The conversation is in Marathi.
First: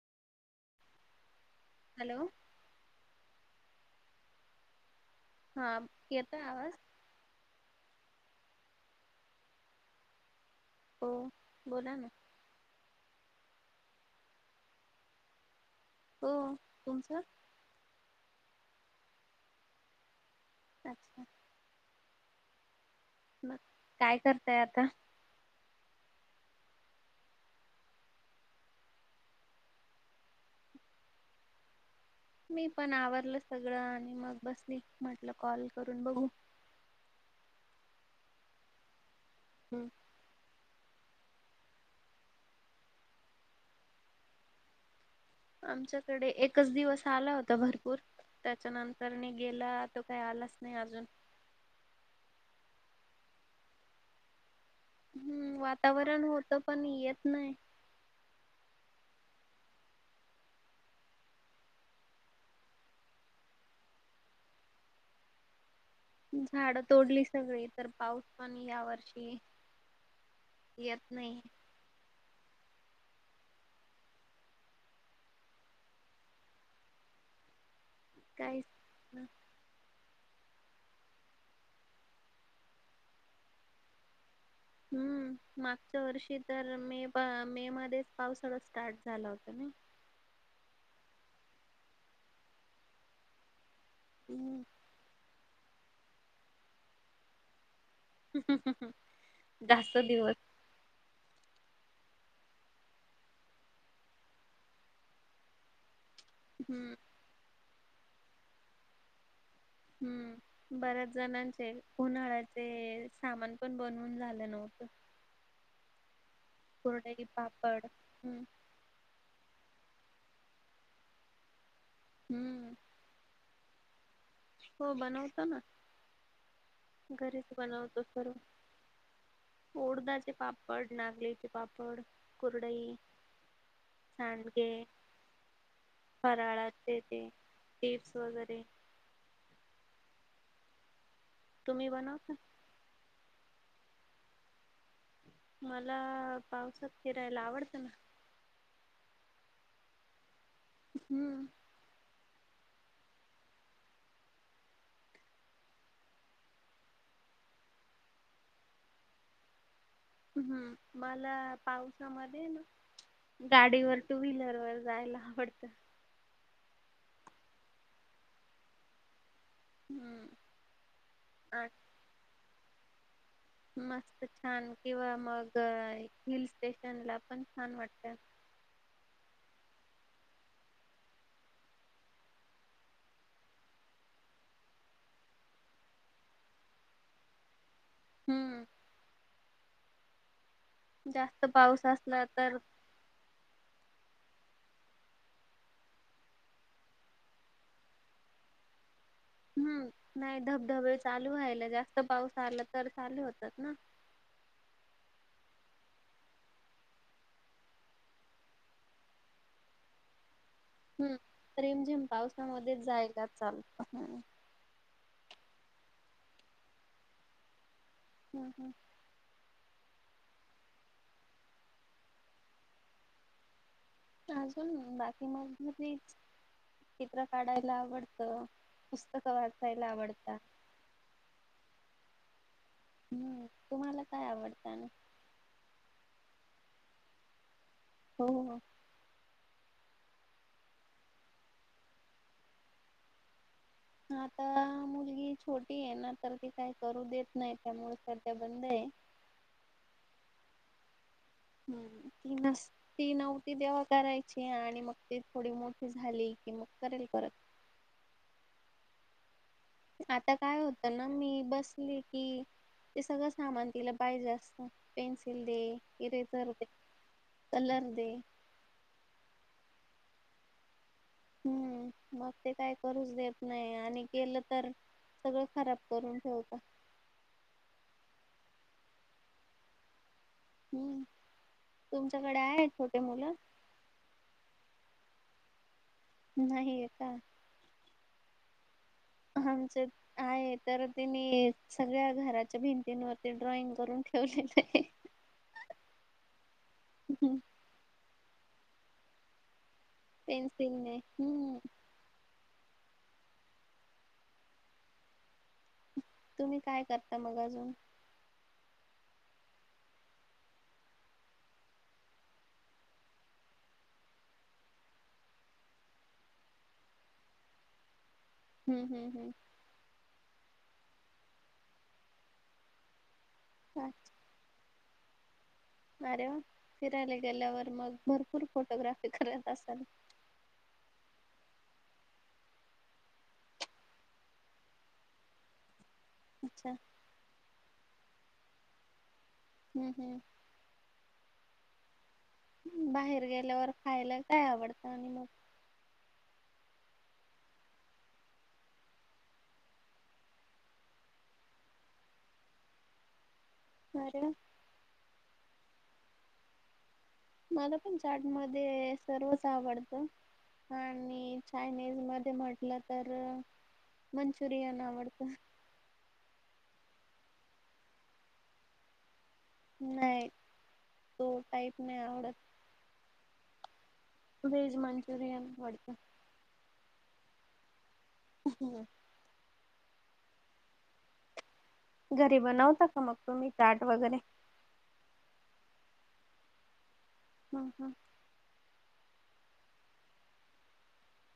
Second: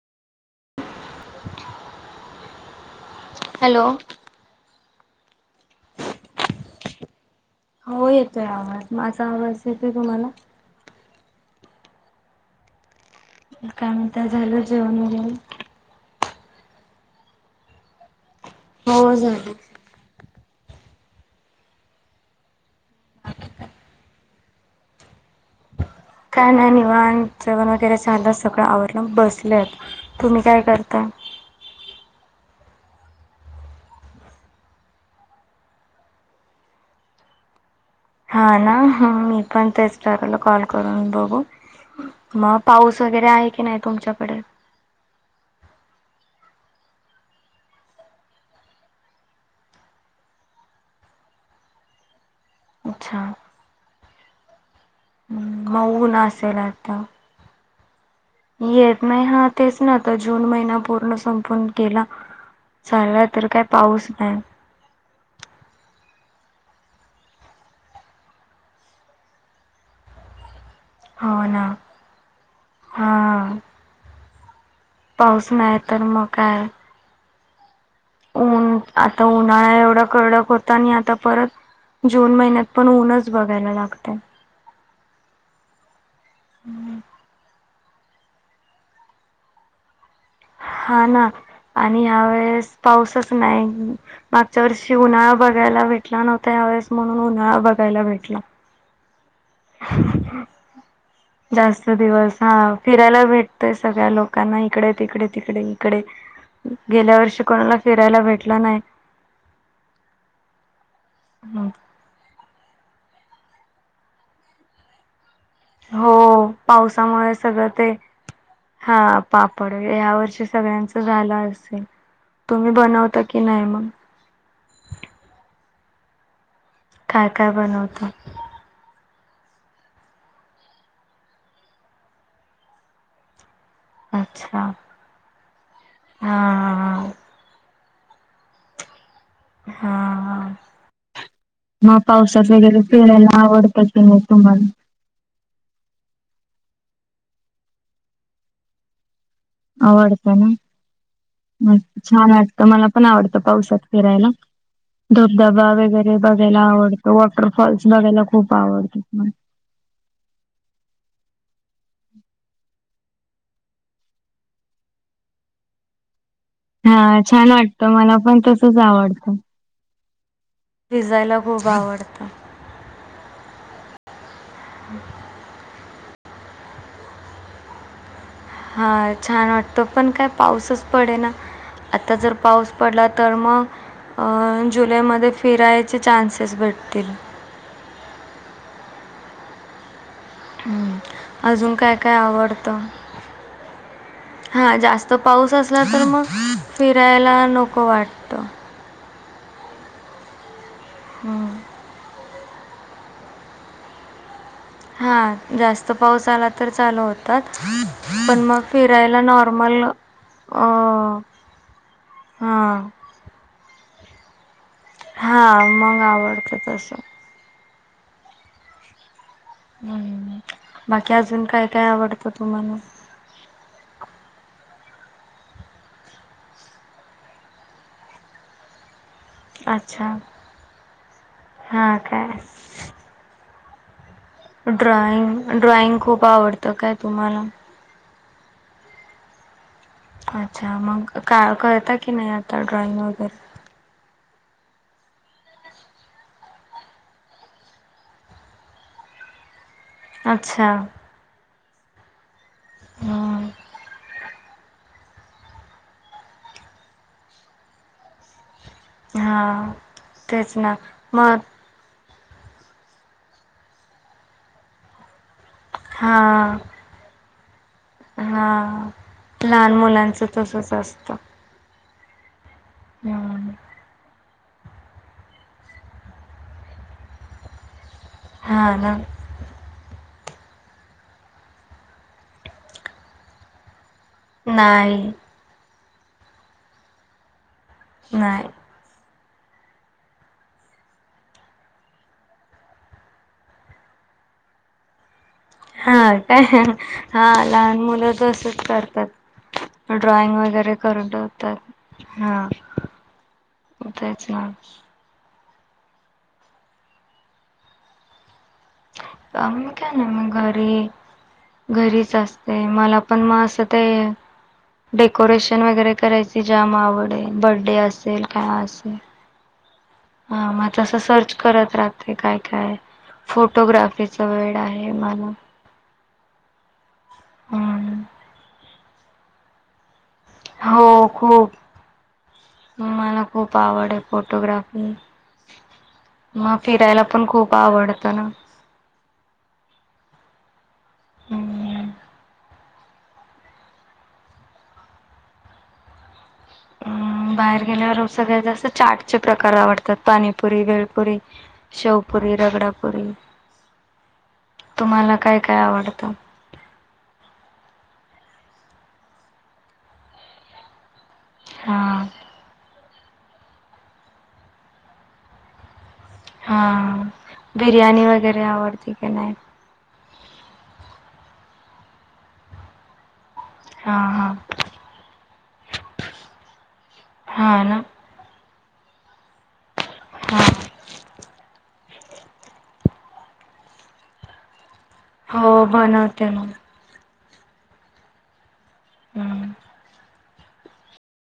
हॅलो हॅलो हा येताोय आवाज हो येतोय आवाज माझा आवाज येतोय तुम्हाला हो बोला ना काय म्हणताय झालं जेवण वगैरे हो कोणतं? हो झाली. अच्छा काय करताय आता? काय नाही निवांत जेवण वगैरे झालं सगळं आवरलं बसलेय आता. तुम्ही काय करताय? [inaudible] मी पण आवरलं सगळं आणि मग बसली म्हटलं कॉल करून बघू हा ना हं मी पण तेच दादाला कॉल बघू मग पाऊस वगैरे आहे की नाही तुमच्याकडं आमच्याकडे एकच दिवस आला होता भरपूर त्याच्यानंतर नि गेला तो काही आलाच नाही अजून अच्छा हम्म मग ऊन वातावरण होत असेल पण आता. येत नाही. येत नाही हा तेच ना आता जून महिना पूर्ण संपून केला. झाला तर काय पाऊस नाही. झाडं तोडली सगळी तर पाऊस पण या वर्षी येत हो नाही. ना हा पाऊस नाही तर म काय उन काहीच आता उन्हाळा एवढा कडक होत आणि आता परत जून महिन्यात पण ऊनच बघायला लागतय. हम्म मागच्या वर्षी तर मे प मे मध्य च पावसाड स्टार्ट झाला होता ना. हा ना आणि ह्या वेळेस पाऊसच नाही हम्म. मागच्या वर्षी उन्हाळा बघायला भेटला नव्हता ह्यावेळेस म्हणून उन्हाळा बघायला भेटला. जास्त दिवस. जास्त दिवस हा फिरायला भेटतय सगळ्या लोकांना इकडे तिकडे तिकडे इकडे. हम्म गेल्या वर्षी कोणाला फिरायला भेटला नाही. हम्म बऱ्याच जणांचे उन्हाळ्याचे सामान पण बनवून झालं नव्हतं. हो कुरडई, पावसामुळे सगळं पापड ते हम्म हा पापड ह्या वर्षी सगळ्यांच झालं असेल तुम्ही हम्म बनवता की नाही मग. हो बनवतो ना काय घरीच काय बनवतो बनवता सर्व ऊडदाचे पापड नागलीचे पापड कुरडई. अच्छा सांडके. हा फराळाचे हा ते चिप्स वगैरे. हा तुम्ही मग बनवता? पावसात वगैरे फिरायला आवडत असेल तुम्हाला. मला पावसात फिरायला आवडतं ना. आवडत ना हम्म म छान वा ट तर मला पण आवडतं पावसात फिरायला. धबधबा वगैरे बघायला आवडतो वॉटरफॉल्स बघायला खूप आवडत [unintelligible] हम्म मला पावसामध्ये ना गाडीवर टू व्हीलर वर जायला आवडत. हा छान वाटतं मला पण तसच आवडत. हम्म. भिजायला आ खूप आवडतं. मस्त छान किंवा मग हिल स्टेशन ला पण छान वाटत. हा छान वाटतं पण काय पाऊसच पडे ना आता जर पाऊस पडला तर मग अं जुलैमध्ये फिरायचे चान्सेस भेटतील. हम्म. हम्म जास्त अजून पाऊस काय काय असला तर आवडतं. हा जास्त पाऊस असला तर मग फिरायला नको वाटत हम्म नाही धबधबे चालू हं. रा्हायला जास्त पाऊस. चालं तर चाले होतात ना. हा जास्त पाऊस आला तर चालू होतात पण मग फिरायला नॉर्मल [unintelligible] हम्म रिमझिम पावसामध्येच हां जाय का चालत ह हां मग आवडतें तसं. हम्म हम्म. हम्म बाकी अजून काय काय आवडतं तुम्हाला. अजून बाकी मधच चित्र काढायला आवडत. अच्छा हा काय. हम्म तुम्हाला. काय आवडतं आणि ड्रॉइंग ड्रॉइंग खूप आवडतं काय तुम्हाला हो. अच्छा मग का कळता की नाही आता ड्रॉइंग वगैरे आता मुलगी छोटी आहे ना तर ते काही करू देत नाही त्यामुळे सध्या बंद आहे. अच्छा. हूं ती नस ती हम्म नव्हती तेव्हा कराय ची आणि मग ती थोडी मोठी झाली की मग करेल परत हा आता तेच काय होतं ना मग मी बसली. की ते सगळं सामान तिला पाहिजे असतं पेन्सि ल दे हा इरेजर दे. कलर दे हा लहान मुलांच तसच असतं. हम्म मग ते काय करूच देत हम्म नाय आणि केलं तर सगळं खराब करून ठेवत. हा ना हम्म तुमच्याकडे आहे छोटे मुलं नाही. नाहीये का. नाय. आमच आहे तर तीनी सगळ्या घराच्या भिंतींवरती ड्रॉइंग करून ठेवलेलय. हा का हा लहान मुलं तसच करतात. ड्रॉइंग वगैरे पेन्सिलने करून हम्म ठवतात हा तेच ना. तुम्ही काय करता मग अजून काम मी काय नाय मी घरी घरीच असते मला पण म असं ते डेकोरेशन वगैरे करायची जाम आवड ये बर्डे असेल काय हम्म असेल हम्म हम्म हा मग तस सर्च करत राहते काय काय फोटोग्राफीच वेड आहे मला. अरे वा फिरायला गेल्यावर मग हम्म भरपूर फोटोग्राफी करत असाल. हो खूप मला खूप आवड आहे फोटोग्राफी. म अच्छा फिरायला पण खूप आवडत ना. हम्म हम्म हम्म बाहेर गेल्यावर खायला काय आवडतं आणि मग हम्म बाहेर गेल्यावर सगळ्यात जास्त चाटचे प्रकार आवडतात पाणीपुरी, भेळपुरी, शेवपुरी पुरी, रगडापुरी अरे वा! मला काय काय आवडतं. मला पण चाट मध्ये सर्वच आवडत पण आणि चायनीज हा मध्ये म्हटलं तर मंचुरियन आवडतं. हा बिर्याणी वगैरे आवडते का नाय. नाही तो टाईप नाही आवडत. हा हा वेज मंचुरियन आवडत. हा ना. [unintelligible] [unintelligible] घरी बनवता का मग तुम्ही चाट वगैरे हो बनवते म हं हं हम्म.